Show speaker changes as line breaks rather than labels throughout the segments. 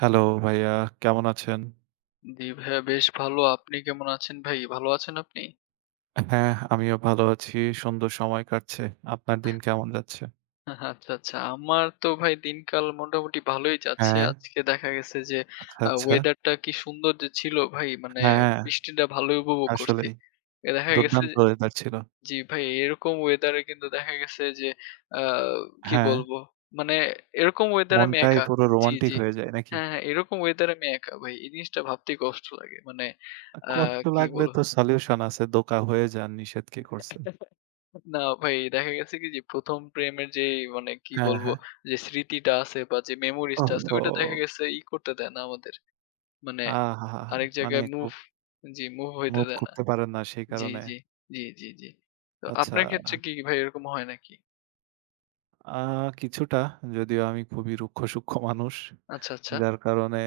Hello ভাইয়া, কেমন আছেন?
জি ভাইয়া বেশ ভালো। আপনি কেমন আছেন ভাই? ভালো আছেন আপনি?
হ্যাঁ, আমিও ভালো আছি। সুন্দর সময় কাটছে। আপনার দিন কেমন যাচ্ছে?
আচ্ছা, আচ্ছা। আমার তো ভাই দিনকাল মোটামুটি ভালোই যাচ্ছে।
হ্যাঁ,
আজকে দেখা গেছে যে
আচ্ছা, আচ্ছা।
ওয়েদারটা কি সুন্দর যে ছিল ভাই, মানে
হ্যাঁ,
বৃষ্টিটা ভালোই উপভোগ করছি।
আসলেই
এ দেখা গেছে
দুর্দান্ত
যে
ওয়েদার ছিল।
জি ভাই, এরকম ওয়েদারে কিন্তু দেখা গেছে যে আ কি
হ্যাঁ,
বলবো? মানে এরকম ওয়েদারে আমি
মনটাই
একা।
পুরো
জি,
রোমান্টিক
জি।
হয়ে যায় নাকি?
হ্যাঁ, হ্যাঁ, এরকম ওয়েদারে আমি একা ভাই। এই জিনিসটা ভাবতেই কষ্ট লাগে। মানে আ
কষ্ট
কি
লাগলে
বলবো?
তো সলিউশন আছে। দোকা হয়ে যান, নিষেধ কে করছে?
না ভাই, দেখা গেছে কি যে ১ম প্রেমের যেই মানে কি
হ্যাঁ,
বলবো?
হ্যাঁ।
যে স্মৃতিটা আছে বা যে মেমোরিজ টা আছে,
ওহহো!
ওইটা দেখা গেছে ই করতে দেয় না আমাদের। মানে
আহাহাহা!
আরেক
মানে
জায়গায় মুভ
খুব
জি, মুভ হইতে
মুভ
দেয় না।
করতে পারেন না সেই
জি,
কারণে।
জি, জি, জি, জি। তো
আচ্ছা,
আপনার ক্ষেত্রে কি ভাই এরকম হয় নাকি?
আ কিছুটা যদিও আমি খুবই রুক্ষ-সূক্ষ্ম মানুষ।
আচ্ছা, আচ্ছা।
যার কারণে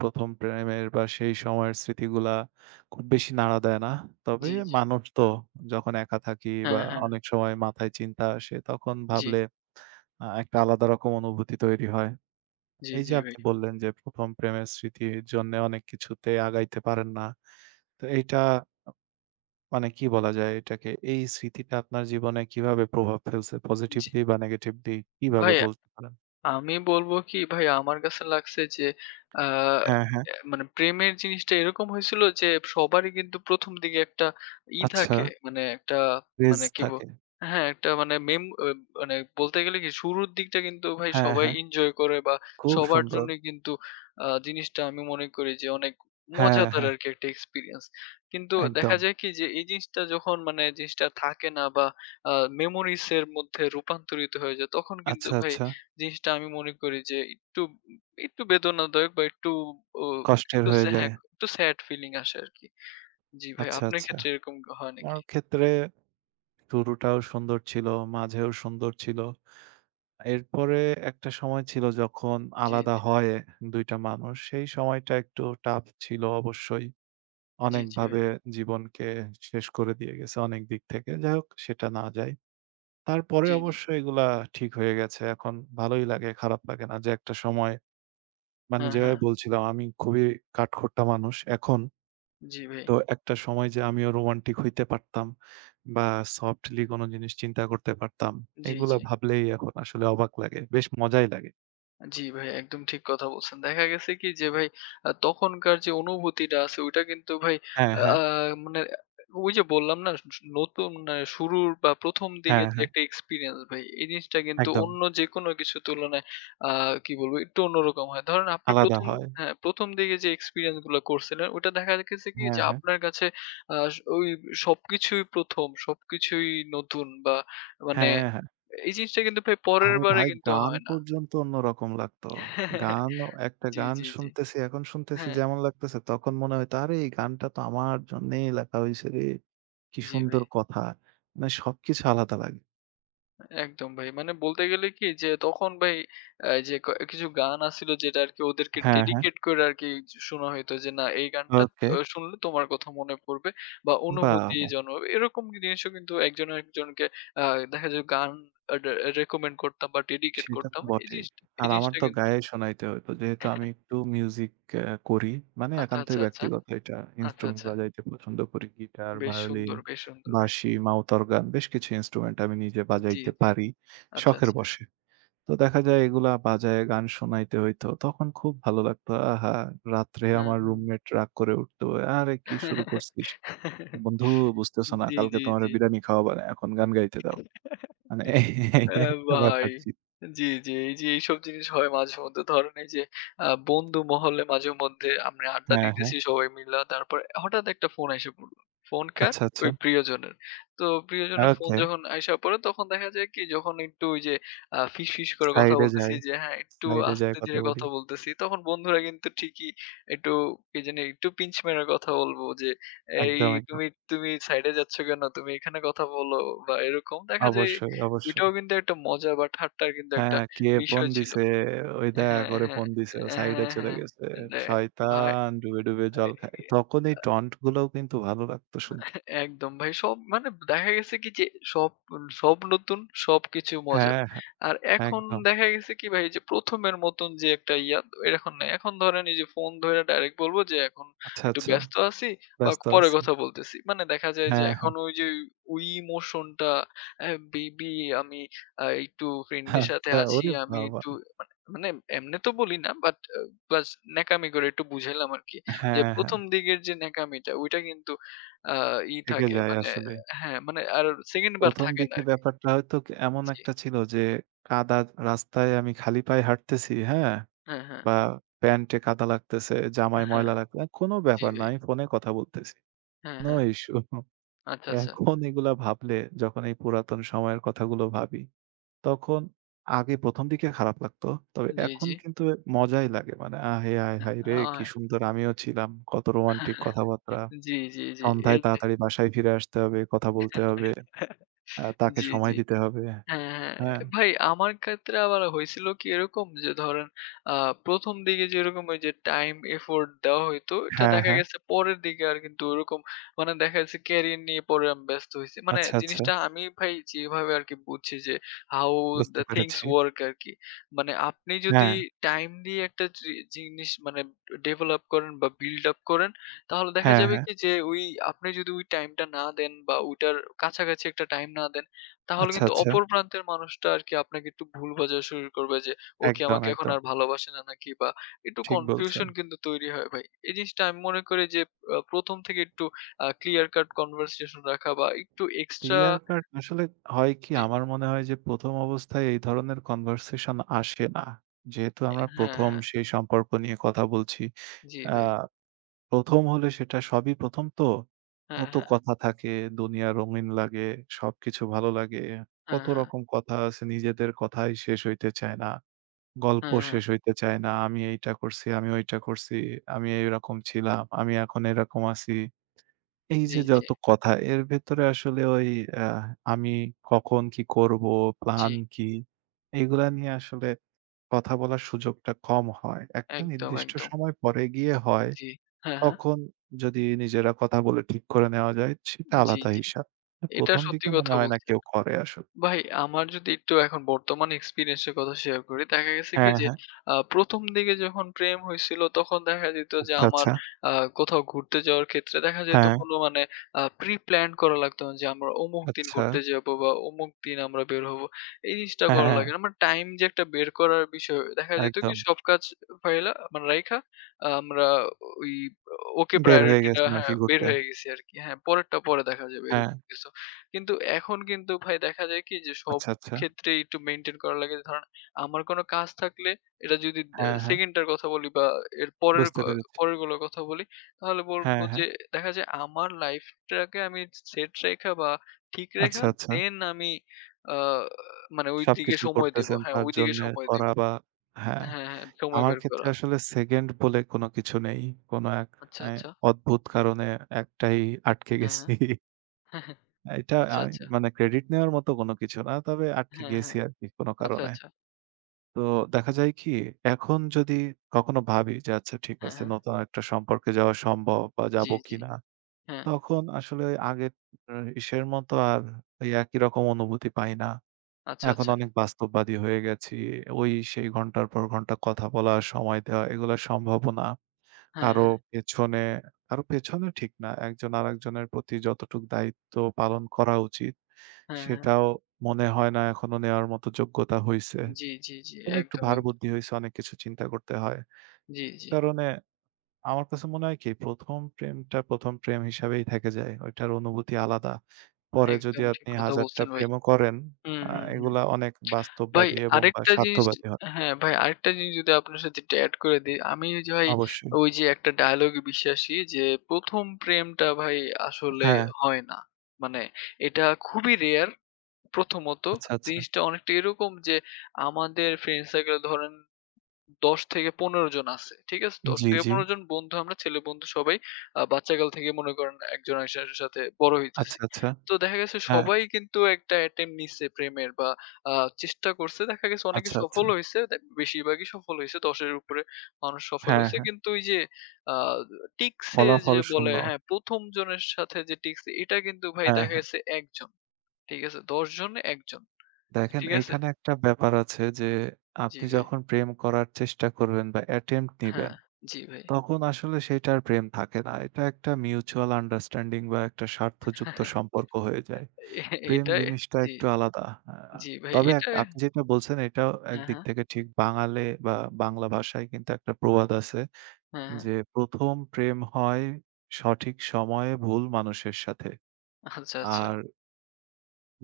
১ম প্রেমের বা সেই সময়ের স্মৃতিগুলা খুব বেশি নাড়া দেয় না। তবে
জি, জি।
মানুষ তো যখন একা থাকি
হ্যাঁ,
বা
হ্যাঁ।
অনেক সময় মাথায় চিন্তা আসে তখন
জি,
ভাবলে একটা আলাদা রকম অনুভূতি তৈরি হয়।
জি,
এই
জি
যে
ভাই।
আপনি বললেন যে ১ম প্রেমের স্মৃতির জন্যে অনেক কিছুতে আগাইতে পারেন না। তো এইটা মানে কি বলা যায় এটাকে? এই স্মৃতিটা আপনার জীবনে কিভাবে প্রভাব ফেলছে?
জি।
পজিটিভলি বা নেগেটিভলি কিভাবে
ভাই
বলতে পারেন?
আমি বলবো কি ভাই, আমার কাছে লাগছে যে আ
হ্যাঁ, হ্যাঁ।
অ্যা মানে প্রেমের জিনিসটা এরকম হয়েছিল যে সবারই কিন্তু ১ম দিকে একটা ই
আচ্ছা,
থাকে, মানে একটা,
ক্রেজ
মানে কি বল,
থাকে।
হ্যাঁ, একটা মানে মেম অ মানে বলতে গেলে কি, শুরুর দিকটা কিন্তু ভাই
হ্যাঁ,
সবাই
হ্যাঁ।
এনজয় করে বা
খুব
সবার
সুন্দর।
জন্যই কিন্তু জিনিসটা আমি মনে করি যে অনেক
হ্যাঁ,
মজাদার
হ্যাঁ,
আরকি একটা এক্সপেরিয়েন্স। কিন্তু দেখা
একদম।
যায় কি যে এই জিনিসটা যখন মানে জিনিসটা থাকে না বা আ মেমোরিজ এর মধ্যে রূপান্তরিত হয়ে যায়, তখন কিন্তু
আচ্ছা,
ভাই
আচ্ছা।
জিনিসটা আমি মনে করি যে একটু একটু বেদনাদায়ক বা একটু ও
কষ্টের
একটু
হয়ে
হ্যাঁ,
যায়।
একটু স্যাড ফিলিং আসে আরকি। জি ভাই,
আচ্ছা,
আপনার
আচ্ছা।
ক্ষেত্রে এরকম হয় নাকি?
আমার ক্ষেত্রে শুরুটাও সুন্দর ছিল, মাঝেও সুন্দর ছিল। এরপরে একটা সময় ছিল যখন
জি,
আলাদা
জি।
হয় ২ টা মানুষ। সেই সময়টা একটু টাফ ছিল অবশ্যই।
জি, জি ভাই।
অনেকভাবে জীবনকে শেষ করে দিয়ে গেছে অনেক দিক থেকে। যাই হোক সেটা না যায়। তারপরে
জি, জি।
অবশ্য এগুলা ঠিক হয়ে গেছে। এখন ভালোই লাগে, খারাপ লাগে না যে একটা সময় মানে
হ্যাঁ,
যেভাবে
হ্যাঁ।
বলছিলাম আমি খুবই কাঠখোট্টা মানুষ এখন।
জি ভাই।
তো একটা সময় যে আমিও রোমান্টিক হইতে পারতাম বা সফটলি কোনো জিনিস চিন্তা করতে পারতাম।
জি, জি।
এগুলা ভাবলেই এখন আসলে অবাক লাগে। বেশ মজাই লাগে।
জি ভাই, একদম ঠিক কথা বলছেন। দেখা গেছে কি যে ভাই তখনকার যে অনুভূতিটা আছে, ওইটা কিন্তু ভাই
হ্যাঁ,
আ
হ্যাঁ।
আ মানে ওই যে বললাম না নতুন শুরুর বা ১ম দিকে
হ্যাঁ,
যে
হ্যাঁ।
একটা এক্সপেরিয়েন্স ভাই, এই জিনিসটা কিন্তু
একদম।
অন্য যেকোনো কিছুর তুলনায় আ কি বলবো, একটু অন্যরকম হয়। ধরেন আপনি
আলাদা
১ম
হয়।
হ্যাঁ, ১ম দিকে যে এক্সপেরিয়েন্স গুলা করছিলেন, ওইটা দেখা গেছে কি যে
হ্যাঁ, হ্যাঁ।
আপনার কাছে আ ওই সবকিছুই ১ম, সবকিছুই নতুন বা মানে
হ্যাঁ, হ্যাঁ।
এই জিনিসটা কিন্তু ভাই পরের
আরে
বারে
ভাই
কিন্তু
গান
হয় না।
পর্যন্ত অন্যরকম লাগতো। গানও একটা
জি,
গান
জি, জি।
শুনতেছি, এখন শুনতেছি
হ্যাঁ,
যেমন লাগতেছে তখন মনে হইতো, "আরে এই গানটা তো আমার জন্যেই লেখা হইছে রে। কি
জি
সুন্দর
ভাই।
কথা।" মানে সবকিছু আলাদা লাগে।
একদম ভাই। মানে বলতে গেলে কি যে তখন ভাই যে ক কিছু গান আছিল, যেটা আরকি ওদেরকে
হ্যাঁ, হ্যাঁ।
ডেডিকেট করে আরকি শোনা হইতো যে না এই গানটা
ওকে।
শুনলে তোমার কথা মনে পড়বে বা
বাহ!
অনুভূতি
বাহ!
জন্মাবে। এরকম জিনিসও কিন্তু একজন আরেকজনকে আ দেখা যায় গান আ ডে রেকমেন্ড করতাম বা ডেডিকেট
সেটা তো
করতাম। এই
বটেই।
জিনিসটা এই
আর আমার
জিনিসটা
তো
কিন্তু
গায়ে শোনাইতে হইতো। যেহেতু আমি একটু মিউজিক করি। মানে
আচ্ছা,
একান্তই
আচ্ছা, আচ্ছা,
ব্যক্তিগত এটা।
আচ্ছা,
ইন্সট্রুমেন্ট
আচ্ছা।
বাজাইতে পছন্দ করি। গিটার,
বেশ
ভায়োলিন,
সুন্দর, বেশ সুন্দর ভাই।
বাঁশি, মাউথ অর্গান বেশ কিছু ইন্সট্রুমেন্ট আমি নিজে
জি,
বাজাইতে
জি।
পারি
আচ্ছা,
শখের
আচ্ছা।
বশে। তো দেখা যায় এগুলা বাজায়ে গান শোনাইতে হইতো। তখন খুব ভালো লাগতো। আহা! রাত্রে
হ্যাঁ,
আমার
হ্যাঁ।
রুমমেট রাগ করে উঠতো। "আরে কি শুরু করছিস? বন্ধু বুঝতেছ না
জি,
কালকে
জি,
তোমারে
জি।
বিরানি খাওয়াবা না। এখন গান গাইতে দাও।" মানে এই এই
হ্যাঁ
একটা
ভাই।
ব্যাপার জি।
জি, জি। এই যে এইসব জিনিস হয় মাঝেমধ্যে, ধরেন এই যে বন্ধু মহলে মাঝেমধ্যে আমরা আড্ডা
হ্যাঁ, হ্যাঁ।
দিতেছি সবাই মিলা। তারপর হঠাৎ একটা ফোন আইসা পড়ল। ফোন কার?
আচ্ছা, আচ্ছা।
ওই প্রিয়জনের। তো প্রিয়জনের ফোন
ওকে।
যখন আইসা পড়ে তখন দেখা যায় কি, যখন একটু ওই যে ফিসফিস করে কথা
সাইডে
বলতেছি
যাই।
যে হ্যাঁ, একটু
সাইডে যাই
আস্তে
কথা
ধীরে
বলি।
কথা বলতেছি, তখন বন্ধুরা কিন্তু ঠিকই একটু কি জানি একটু পিঞ্চ মেরে কথা বলবো যে, "এই
একদম, একদম।
তুমি, তুমি সাইড এ যাচ্ছ কেন? তুমি এখানে কথা বলো" বা এরকম। দেখা যায়
অবশ্যই, অবশ্যই।
ওইটাও কিন্তু একটা মজা বা ঠাট্টার কিন্তু একটা
হ্যাঁ, কে ফোন
বিষয় ছিল।
দিছে? ওই দেখা
হ্যাঁ,
করে
হ্যাঁ,
ফোন দিছে। ও সাইডে
হ্যাঁ,
চলে
হ্যাঁ।
গেছে।
দে ভাই,
শয়তান ডুবে, ডুবে জল খায়। তখন এই টন্ট গুলোও কিন্তু ভালো লাগতো শুনতে।
একদম ভাই। সব মানে দেখা গেছে কি যে সব, সব নতুন, সবকিছু মজা।
হ্যাঁ, হ্যাঁ।
আর এখন
একদম।
দেখা গেছে কি ভাই যে ১ম এর মতন যে একটা ইয়া এখন নাই। এখন ধরেন এই যে ফোন ধইরা ডাইরেক্ট বলব যে এখন
আচ্ছা,
একটু
আচ্ছা।
ব্যস্ত আছি বা
ব্যস্ত
পরে
আছি।
কথা বলতেছি। মানে দেখা যায় যে
হ্যাঁ,
এখন
হ্যাঁ।
ওই যে ওই ইমোশনটা আ বেবি আমি একটু ফ্রেন্ডের সাথে
আচ্ছা।
আছি।
ওরে
আমি
বাবা!
একটু, মানে, মানে এমনে তো বলি না, বাট প্লাস ন্যাকামি করে একটু বুঝাইলাম আরকি। যে
হ্যাঁ, হ্যাঁ।
১ম দিকের যে ন্যাকামিটা ওইটা কিন্তু আ ই
থেকে
থাকে,
যায়
মানে
আসলে।
হ্যাঁ, মানে আর 2nd বার
১ম
থাকে না
দিকে
আরকি।
ব্যাপারটা হয়তো এমন
জি।
একটা ছিল যে কাদা রাস্তায় আমি খালি পায়ে হাঁটতেছি, হ্যাঁ?
হ্যাঁ, হ্যাঁ,
বা প্যান্টে কাদা লাগতেছে, জামায়
হ্যাঁ।
ময়লা লাগতে কোনো
জি
ব্যাপার না।
ভাই।
আমি ফোনে কথা বলতেছি।
হ্যাঁ,
নো
হ্যাঁ।
ইস্যু।
আচ্ছা, আচ্ছা।
এখন এগুলা ভাবলে যখন এই পুরাতন সময়ের কথাগুলো ভাবি, তখন আগে ১ম দিকে খারাপ লাগতো। তবে
জি,
এখন
জি।
কিন্তু মজাই লাগে। মানে আহে হায় হায় রে!
আ
কি সুন্দর আমিও ছিলাম। কত রোমান্টিক কথাবার্তা।
জি, জি, জি।
সন্ধ্যায়
এই যে
তাড়াতাড়ি বাসায় ফিরে আসতে হবে, কথা বলতে হবে, তাকে
জি,
সময়
জি।
দিতে হবে,
হ্যাঁ, হ্যাঁ।
হ্যাঁ?
ভাই আমার ক্ষেত্রে আবার হইছিল কি এরকম যে ধরেন আ ১ম দিকে যেরকম ওই যে টাইম এফোর্ট দেওয়া হইতো, এটা
হ্যাঁ,
দেখা
হ্যাঁ।
গেছে পরের দিকে আর কিন্তু ওরকম মানে দেখা যাচ্ছে ক্যারিয়ার নিয়ে পরে আমি ব্যস্ত হইছি। মানে
আচ্ছা, আচ্ছা।
জিনিসটা আমি ভাই যেভাবে আরকি বুঝছি যে how
বুঝতে
the things
পেরেছি।
work আরকি। মানে আপনি যদি
হ্যাঁ,
টাইম দিয়ে একটা জি জিনিস মানে ডেভেলপ করেন বা বিল্ড আপ করেন, তাহলে দেখা
হ্যাঁ,
যাবে
হ্যাঁ।
কি যে ওই আপনি যদি ওই টাইমটা না দেন বা ওইটার কাছাকাছি একটা টাইম না দেন, তাহলে
আচ্ছা,
কিন্তু
আচ্ছা।
অপর প্রান্তের মানুষটা আরকি আপনাকে একটু ভুল বোঝা শুরু করবে যে, ও কি
একদম,
আমাকে এখন
একদম।
আর ভালোবাসে না নাকি? বা একটু
ঠিক বলছেন।
কনফিউশন কিন্তু তৈরি হয় ভাই। এই জিনিসটা আমি মনে করি যে ১ম থেকে একটু ক্লিয়ার কাট কনভারসেশন রাখা বা একটু এক্সট্রা
ক্লিয়ার কাট আসলে হয় কি
জি,
আমার মনে হয় যে ১ম অবস্থায় এই ধরনের কনভারসেশন আসে না। যেহেতু আমরা
হ্যাঁ,
১ম
হ্যাঁ।
সেই সম্পর্ক নিয়ে কথা বলছি।
জি
আ
ভাই।
১ম হলে সেটা সবই ১ম তো।
হ্যাঁ,
কত
হ্যাঁ।
কথা থাকে, দুনিয়া রঙিন লাগে, সবকিছু ভালো লাগে।
হ্যাঁ,
কত
হ্যাঁ।
রকম কথা আছে নিজেদের কথাই শেষ হইতে চায় না। গল্প
হ্যাঁ, হ্যাঁ।
শেষ হইতে চায় না। আমি এইটা করছি, আমি ওইটা করছি, আমি এইরকম ছিলাম, আমি এখন এরকম আছি। এই
জি,
যে
জি,
যত কথা এর ভেতরে আসলে ওই আ আমি কখন কি করব,
জি।
প্ল্যান কি? এগুলা নিয়ে আসলে কথা বলার সুযোগটা কম হয়। একটা
একদম,
নির্দিষ্ট
একদম।
সময় পরে গিয়ে হয়।
জি। হ্যাঁ, হ্যাঁ।
তখন যদি নিজেরা কথা বলে ঠিক করে নেওয়া যায় সেটা
জি,
আলাদা
জি।
হিসাব।
এটা
১ম
সত্যি
দিকে মনে
কথা
হয় না
বলছেন।
কেউ করে আসলে।
ভাই আমার যদি একটু এখন বর্তমান এক্সপেরিয়েন্স এর কথা শেয়ার করি, দেখা গেছে কি
হ্যাঁ,
যে
হ্যাঁ।
১ম দিকে যখন প্রেম হইছিল, তখন দেখা যেত যে
আচ্ছা,
আমার
আচ্ছা।
আ কোথাও ঘুরতে যাওয়ার ক্ষেত্রে দেখা যেত
হ্যাঁ,
কোন মানে প্রি প্ল্যান করা লাগতো না যে আমরা অমুক দিন
আচ্ছা।
ঘুরতে যাবো বা অমুক দিন আমরা বের হবো। এই জিনিসটা
হ্যাঁ,
করা
হ্যাঁ,
লাগে না। মানে টাইম যে একটা বের করার বিষয়, দেখা যেত কি
একদম।
সব কাজ ফাইলা মানে রাইখা আহ, আমরা ওই ওকে
বের হয়ে
প্রায়োরিটি টা
গেছেন
হ্যাঁ,
আরকি
বের
ঘুরতে।
হয়ে গেছি আরকি। হ্যাঁ, পরেরটা পরে দেখা যাবে
হ্যাঁ,
এরকম কিছু। কিন্তু এখন কিন্তু ভাই দেখা যায় কি যে সব
আচ্ছা, আচ্ছা।
ক্ষেত্রেই একটু মেইনটেইন করা লাগে। ধরেন আমার কোনো কাজ থাকলে এটা যদি
হ্যাঁ, হ্যাঁ,
2nd টার কথা বলি বা এর পরের ক
বুঝতে পেরেছি।
পরের গুলোর কথা বলি, তাহলে বলব
হ্যাঁ, হ্যাঁ।
যে দেখা যায় আমার লাইফটাকে আমি সেট রেখা বা ঠিক
আচ্ছা,
রেখা
আচ্ছা।
দেন আমি আ মানে ওইদিকে
সবকিছু
সময় দিব।
করতেছেন
হ্যাঁ,
তার
ওইদিকে
জন্যে
সময় দিব।
করা বা হ্যাঁ।
হ্যাঁ, হ্যাঁ, সময়
আমার
বের
ক্ষেত্রে
করা।
আসলে সেকেন্ড বলে কোনো কিছু নেই। কোনো এক
আচ্ছা,
এ
আচ্ছা।
অদ্ভুত কারণে একটাই আটকে
হ্যাঁ, হ্যাঁ।
গেছি।
হ্যাঁ, হ্যাঁ।
এটা
আচ্ছা,
আমি
আচ্ছা।
মানে ক্রেডিট নেওয়ার মতো কোনো কিছু না। তবে আটকে
হ্যাঁ,
গেছি
হ্যাঁ।
আরকি কোনো
আচ্ছা,
কারণে।
আচ্ছা।
তো দেখা যায় কি এখন যদি কখনো ভাবি যে আচ্ছা ঠিক
হ্যাঁ,
আছে
হ্যাঁ।
নতুন একটা সম্পর্কে যাওয়া সম্ভব বা
জি,
যাবো
জি।
কিনা?
হ্যাঁ।
তখন আসলে আগের আ ইসের মতো আর ওই একই রকম অনুভূতি পাই না।
আচ্ছা,
এখন
আচ্ছা।
অনেক বাস্তববাদী হয়ে গেছি। ওই সেই ঘন্টার পর ঘন্টা কথা বলা, সময় দেওয়া এগুলা সম্ভবও না।
হ্যাঁ,
কারো
হ্যাঁ।
পেছনে, কারো পেছনে ঠিক না। একজন আরেকজনের প্রতি যতটুক দায়িত্ব পালন করা উচিত,
হ্যাঁ, হ্যাঁ।
সেটাও মনে হয় না এখনো নেওয়ার মতো যোগ্যতা হইছে।
জি, জি, জি।
মানে একটু
একদম,
ভার
একদম।
বুদ্ধি হইছে, অনেক কিছু চিন্তা করতে হয়।
জি, জি।
কারণে আমার কাছে মনে হয় কি ১ম প্রেমটা ১ম প্রেম হিসাবেই থেকে যায়। ওইটার অনুভূতি আলাদা। পরে যদি
একদম ঠিক
আপনি
কথা
১০০০ টা
বলছেন ভাই।
প্রেমও করেন,
হুম,
আ
হুম, হুম।
এগুলা অনেক
ভাই
বাস্তববাদী এবং বা
আরেকটা জিনিস
স্বার্থবাদী হয়।
হ্যাঁ, ভাই আরেকটা জিনিস যদি আপনার সাথে একটু এড করে দেই। আমি ওই যে ভাই
অবশ্যই।
ওই যে একটা ডায়ালগে বিশ্বাসী যে ১ম প্রেমটা ভাই আসলে
হ্যাঁ,
হয় না। মানে এটা খুবই রেয়ার প্রথমত।
আচ্ছা, আচ্ছা।
জিনিসটা অনেকটা এরকম যে আমাদের ফ্রেন্ড সার্কেল ধরেন ১০-১৫ জন আছে। ঠিক আছে?
জি, জি।
১০-১৫ জন বন্ধু আমরা, ছেলে বন্ধু সবাই বাচ্চাকাল থেকে মনে করেন একজন আরেকজনের সাথে বড় হইতেছি।
আচ্ছা, আচ্ছা।
তো দেখা গেছে
হ্যাঁ,
সবাই কিন্তু একটা attempt নিচ্ছে প্রেমের বা আ চেষ্টা করছে। দেখা গেছে অনেকে
আচ্ছা, আচ্ছা।
সফল হইছে। বেশিরভাগই সফল হইছে। ১০ এর উপরে মানুষ সফল
হ্যাঁ,
হইছে।
হ্যাঁ।
কিন্তু ওই যে আ টিকছে যে
ফলাফল
বলে
শূন্য।
হ্যাঁ, ১ম জনের সাথে যে টিকছে এটা কিন্তু ভাই
হ্যাঁ,
দেখা
হ্যাঁ।
গেছে ১ জন। ঠিক আছে? ১০ জনে ১ জন।
দেখেন
ঠিক আছে?
এইখানে একটা ব্যাপার আছে যে,
জি
আপনি
ভাই।
যখন প্রেম করার চেষ্টা করবেন বা attempt
হ্যাঁ,
নিবেন
জি ভাই।
তখন আসলে সেটা আর প্রেম থাকে না। এটা একটা মিউচুয়াল আন্ডারস্ট্যান্ডিং বা একটা স্বার্থযুক্ত সম্পর্ক হয়ে যায়।
এ
প্রেম
এটাই
জিনিসটা
জি,
একটু আলাদা। আ
জি ভাই।
তবে এক
এটা
আপনি যেটা বলছেন এটাও
হ্যাঁ,
একদিক
হ্যাঁ।
থেকে ঠিক বাঙালে বা বাংলা ভাষায় কিন্তু একটা প্রবাদ আছে
হ্যাঁ, হ্যাঁ।
যে, "১ম প্রেম হয় সঠিক সময়ে ভুল মানুষের সাথে।
আচ্ছা, আচ্ছা।
আর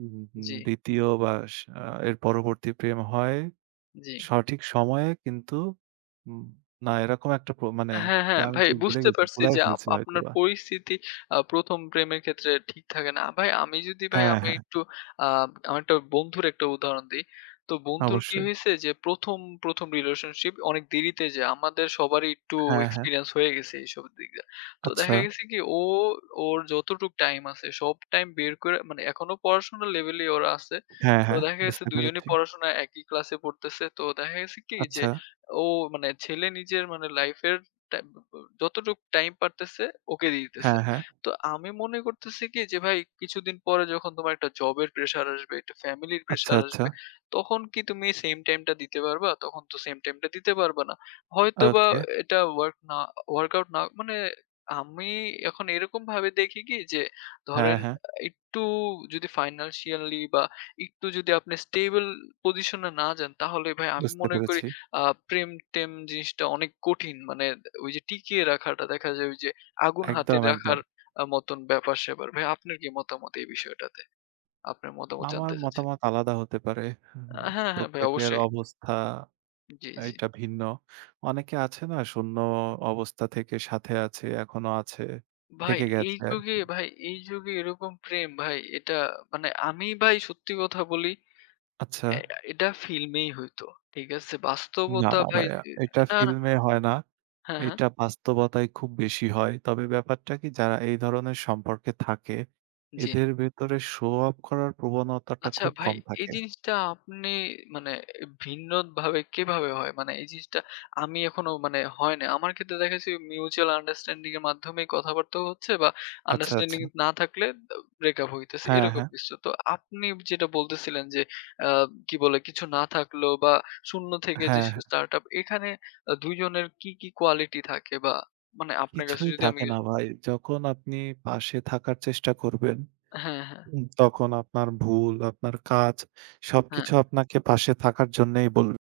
উম উম
জি,
২য় বা সা এর পরবর্তী প্রেম হয়
জি।
সঠিক সময়ে কিন্তু" উম না এরকম একটা মানে
হ্যাঁ,
এটা
হ্যাঁ,
আমি
ভাই
ঠিক ভুলে
বুঝতে
গেছি।
পারছি
গুলায়
যে
ফেলছি
আপনার
হয়তোবা।
পরিস্থিতি ১ম প্রেমের ক্ষেত্রে ঠিক থাকে না। ভাই আমি যদি ভাই
হ্যাঁ,
আমি
হ্যাঁ,
একটু আ আমার একটা বন্ধুর একটা উদাহরণ দেই। তো বন্ধুর কি
অবশ্যই।
হইছে যে ১ম, ১ম রিলেশনশিপ অনেক দেরিতে যে আমাদের সবারই একটু
হ্যাঁ, হ্যাঁ।
এক্সপেরিয়েন্স হয়ে গেছে এইসব দিক দিয়ে। তো
আচ্ছা।
দেখা গেছে কি ও ওর যতটুক টাইম আছে সব টাইম বের করে, মানে এখনো পড়াশোনার লেভেলেই ওরা আছে।
হ্যাঁ,
তো
হ্যাঁ,
দেখা গেছে
বুঝতে
২ জনই
পেরেছি।
পড়াশোনা একই ক্লাসে পড়তেছে। তো দেখা গেছে কি যে
আচ্ছা।
ও মানে ছেলে নিজের মানে লাইফের টাইম যতটুক টাইম পারতেছে ওকে দিয়ে দিতেছে।
হ্যাঁ, হ্যাঁ।
তো আমি মনে করতেছি কি যে ভাই, কিছুদিন পরে যখন তোমার একটা জবের প্রেশার আসবে, একটা ফ্যামিলির
আচ্ছা,
প্রেশার
আচ্ছা।
আসবে, তখন কি তুমি সেম টাইমটা দিতে পারবা? তখন তো সেম টাইমটা দিতে পারবা না। হয়তোবা
ওকে।
এটা ওয়ার্ক না ওয়ার্কআউট না, মানে আমি এখন এরকম ভাবে দেখি কি যে
হ্যাঁ,
ধরেন
হ্যাঁ,
একটু যদি ফাইন্যান্সিয়ালি বা একটু যদি আপনি স্টেবল পজিশন এ না যান, তাহলে ভাই আমি
বুঝতে
মনে করি
পেরেছি।
আ প্রেম-টেম জিনিসটা অনেক কঠিন। মানে ওই যে টিকিয়ে রাখাটা দেখা যায় ওই যে আগুন হাতে
একদম,
রাখার
একদম।
মতন ব্যাপার-স্যাপার। ভাই আপনার কি মতামত এই বিষয়টাতে? আপনার মতামত
আমার
জানতে চাচ্ছিলাম।
মতামত আলাদা হতে পারে। আ
হ্যাঁ, হ্যাঁ ভাই
প্রত্যেকের
অবশ্যই।
অবস্থা
জি, জি।
এটা ভিন্ন। অনেকে আছে না শূন্য অবস্থা থেকে সাথে আছে, এখনো আছে,
ভাই
থেকে
এই
গেছে
যুগে
আরকি।
ভাই এই যুগে এরকম প্রেম ভাই এটা মানে আমি ভাই সত্যি কথা বলি,
আচ্ছা।
এ এটা ফিল্মেই হইতো। ঠিক আছে?
না,
বাস্তবতা
না
ভাই
ভাইয়া, এটা
না, না
ফিল্মে হয় না।
হ্যাঁ, হ্যাঁ।
এটা বাস্তবতায় খুব বেশি হয়। তবে ব্যাপারটা কি যারা এই ধরনের সম্পর্কে থাকে,
জি।
এদের ভেতরে শো অফ করার প্রবণতাটা
আচ্ছা
খুব
ভাই,
কম
এই
থাকে।
জিনিসটা আপনি মানে ভিন্ন ভাবে কিভাবে হয়? মানে এই জিনিসটা আমি এখনো মানে হয় নাই। আমার ক্ষেত্রে দেখেছি মিউচুয়াল আন্ডারস্ট্যান্ডিং এর মাধ্যমেই কথাবার্তা হচ্ছে বা
আচ্ছা, আচ্ছা।
আন্ডারস্ট্যান্ডিং না থাকলে ব্রেকআপ হইতেছে
হ্যাঁ,
এরকম
হ্যাঁ।
কিছু। তো আপনি যেটা বলতেছিলেন যে আ কি বলে কিছু না থাকলেও বা শূন্য থেকে যে
হ্যাঁ, হ্যাঁ।
স্টার্টআপ এখানে ২ জনের কি, কি কোয়ালিটি থাকে বা মানে আপনার কাছে
কিছুই
যদি আমি
থাকে না
কিছু
ভাই। যখন আপনি পাশে থাকার চেষ্টা করবেন,
হ্যাঁ, হ্যাঁ,
তখন আপনার ভুল, আপনার কাজ
হ্যাঁ,
সবকিছু আপনাকে পাশে থাকার জন্যেই বলবে।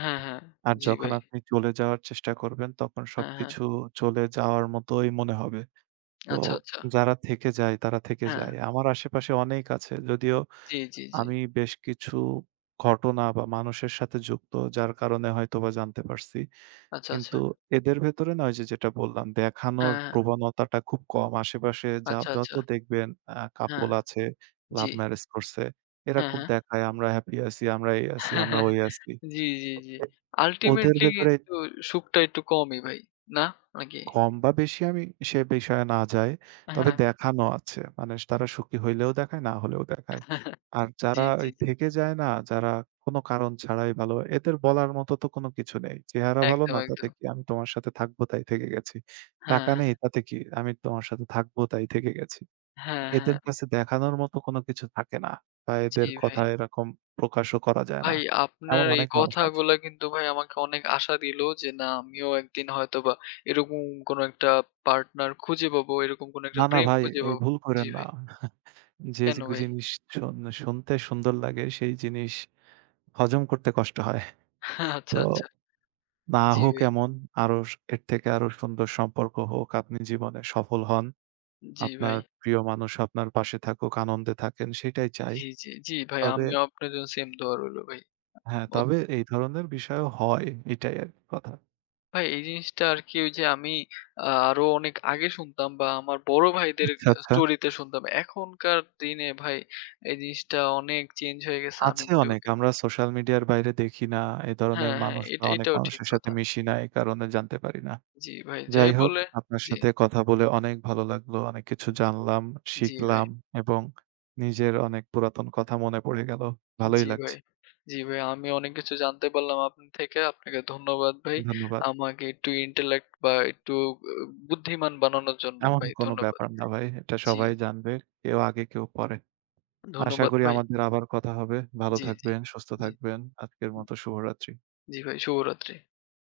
হ্যাঁ, হ্যাঁ।
আর
জি
যখন
ভাই।
আপনি চলে যাওয়ার চেষ্টা করবেন, তখন
হ্যাঁ, হ্যাঁ।
সবকিছু চলে যাওয়ার মতোই মনে হবে। তো
আচ্ছা, আচ্ছা।
যারা থেকে যায়, তারা থেকে
হ্যাঁ।
যায়। আমার আশেপাশে অনেক আছে। যদিও
জি, জি, জি।
আমি বেশ কিছু ঘটনা বা মানুষের সাথে যুক্ত, যার কারণে হয়তোবা জানতে পারছি।
আচ্ছা, আচ্ছা।
কিন্তু এদের ভেতরে না ওই যে যেটা বললাম, দেখানোর
হ্যাঁ, হ্যাঁ।
প্রবণতাটা খুব কম। আশেপাশে যা
আচ্ছা,
যত
আচ্ছা।
দেখবেন
হ্যাঁ,
কাপল আছে, লাভ
জি।
ম্যারেজ করছে। এরা
হ্যাঁ,
খুব
হ্যাঁ।
দেখায়, "আমরা হ্যাপি আছি, আমরা এই আছি, আমরা ওই আছি।"
জি, জি, জি।
এ- ওদের
আল্টিমেটলি
ভেতরে
কিন্তু সুখটা একটু কমই ভাই। না? নাকি?
কম বা বেশি আমি সে বিষয়ে না যাই। তবে
হ্যাঁ।
দেখানো আছে। মানে তারা সুখী হইলেও দেখায়, না হলেও দেখায়। আর
জি,
যারা
জি,
ওই
জি।
থেকে যায় না, যারা কোনো কারণ ছাড়াই ভালো, এদের বলার মতো তো কোনো কিছু নেই। চেহারা ভালো
একদম,
না তাতে
একদম।
কি? আমি তোমার সাথে থাকবো তাই থেকে গেছি।
হ্যাঁ,
টাকা নেই
হ্যাঁ।
তাতে কি? আমি তোমার সাথে থাকবো তাই থেকে গেছি।
হ্যাঁ,
এদের
হ্যাঁ।
কাছে দেখানোর মতো কোনো কিছু থাকে না। বা
জি
এদের
ভাই।
কথা এরকম প্রকাশও করা যায় না।
ভাই
এমন
আপনার এই
অনেক মানুষ আছে।
কথাগুলা কিন্তু ভাই আমাকে অনেক আশা দিলো যে না আমিও একদিন হয়তোবা এরকম কোনো একটা পার্টনার খুঁজে পাবো, এরকম কোনো একটা
না, না
প্রেম
ভাই
খুঁজে
এই
পাবো।
ভুল
জি
কইরেন না।
ভাই।
যে,
কেন
যে
ভাই?
জিনিস শোন শুনতে সুন্দর লাগে সেই জিনিস হজম করতে কষ্ট হয়।
আচ্ছা,
তো
আচ্ছা।
না
জি
হোক
ভাই।
এমন আরো স- এর থেকে আরো সুন্দর সম্পর্ক হোক, আপনি জীবনে সফল হন।
জি ভাই।
আপনার প্রিয় মানুষ আপনার পাশে থাকুক, আনন্দে থাকেন সেটাই চাই।
জি, জি, জি, ভাই
তবে
আমিও আপনার জন্য সেম দোয়া রইলো ভাই।
হ্যাঁ,
অত
তবে এই ধরনের বিষয়ও হয় এটাই আরকি কথা।
ভাই এই জিনিসটা আরকি ওই যে আমি আরো অনেক আগে শুনতাম বা আমার বড় ভাইদের
আচ্ছা, আচ্ছা।
স্টোরিতে শুনতাম। এখনকার দিনে ভাই এই জিনিসটা অনেক চেঞ্জ হয়ে গেছে। আমি
আছে
একটু
অনেক। আমরা সোশ্যাল মিডিয়ার বাইরে দেখি না। এ ধরনের
হ্যাঁ, হ্যাঁ,
মানুষ বা অনেক
এটাও ঠিক
মানুষের সাথে
কথা।
মিশি না। এই কারণে জানতে পারি না।
জি ভাই, যাই
যাই হোক,
বলে
আপনার
জি,
সাথে কথা বলে অনেক ভালো লাগলো। অনেক কিছু
জি,
জানলাম,
জি ভাই,
শিখলাম এবং নিজের অনেক পুরাতন কথা মনে পড়ে গেল। ভালোই
জি
লাগছে।
ভাই, জি ভাই। আমি অনেক কিছু জানতে পারলাম আপনার থেকে। আপনাকে ধন্যবাদ ভাই।
ধন্যবাদ।
আমাকে একটু ইন্টেলেক্ট বা একটু বুদ্ধিমান বানানোর জন্য
এমন
ভাই
কোনো
ধন্যবাদ।
ব্যাপার না ভাই। এটা
জি।
সবাই জানবে। কেউ আগে, কেউ পরে। আশা
ধন্যবাদ
করি
ভাই।
আমাদের আবার কথা হবে। ভালো
জি, জি,
থাকবেন, সুস্থ
জি,
থাকবেন। আজকের মতো শুভরাত্রি।
জি ভাই শুভরাত্রি।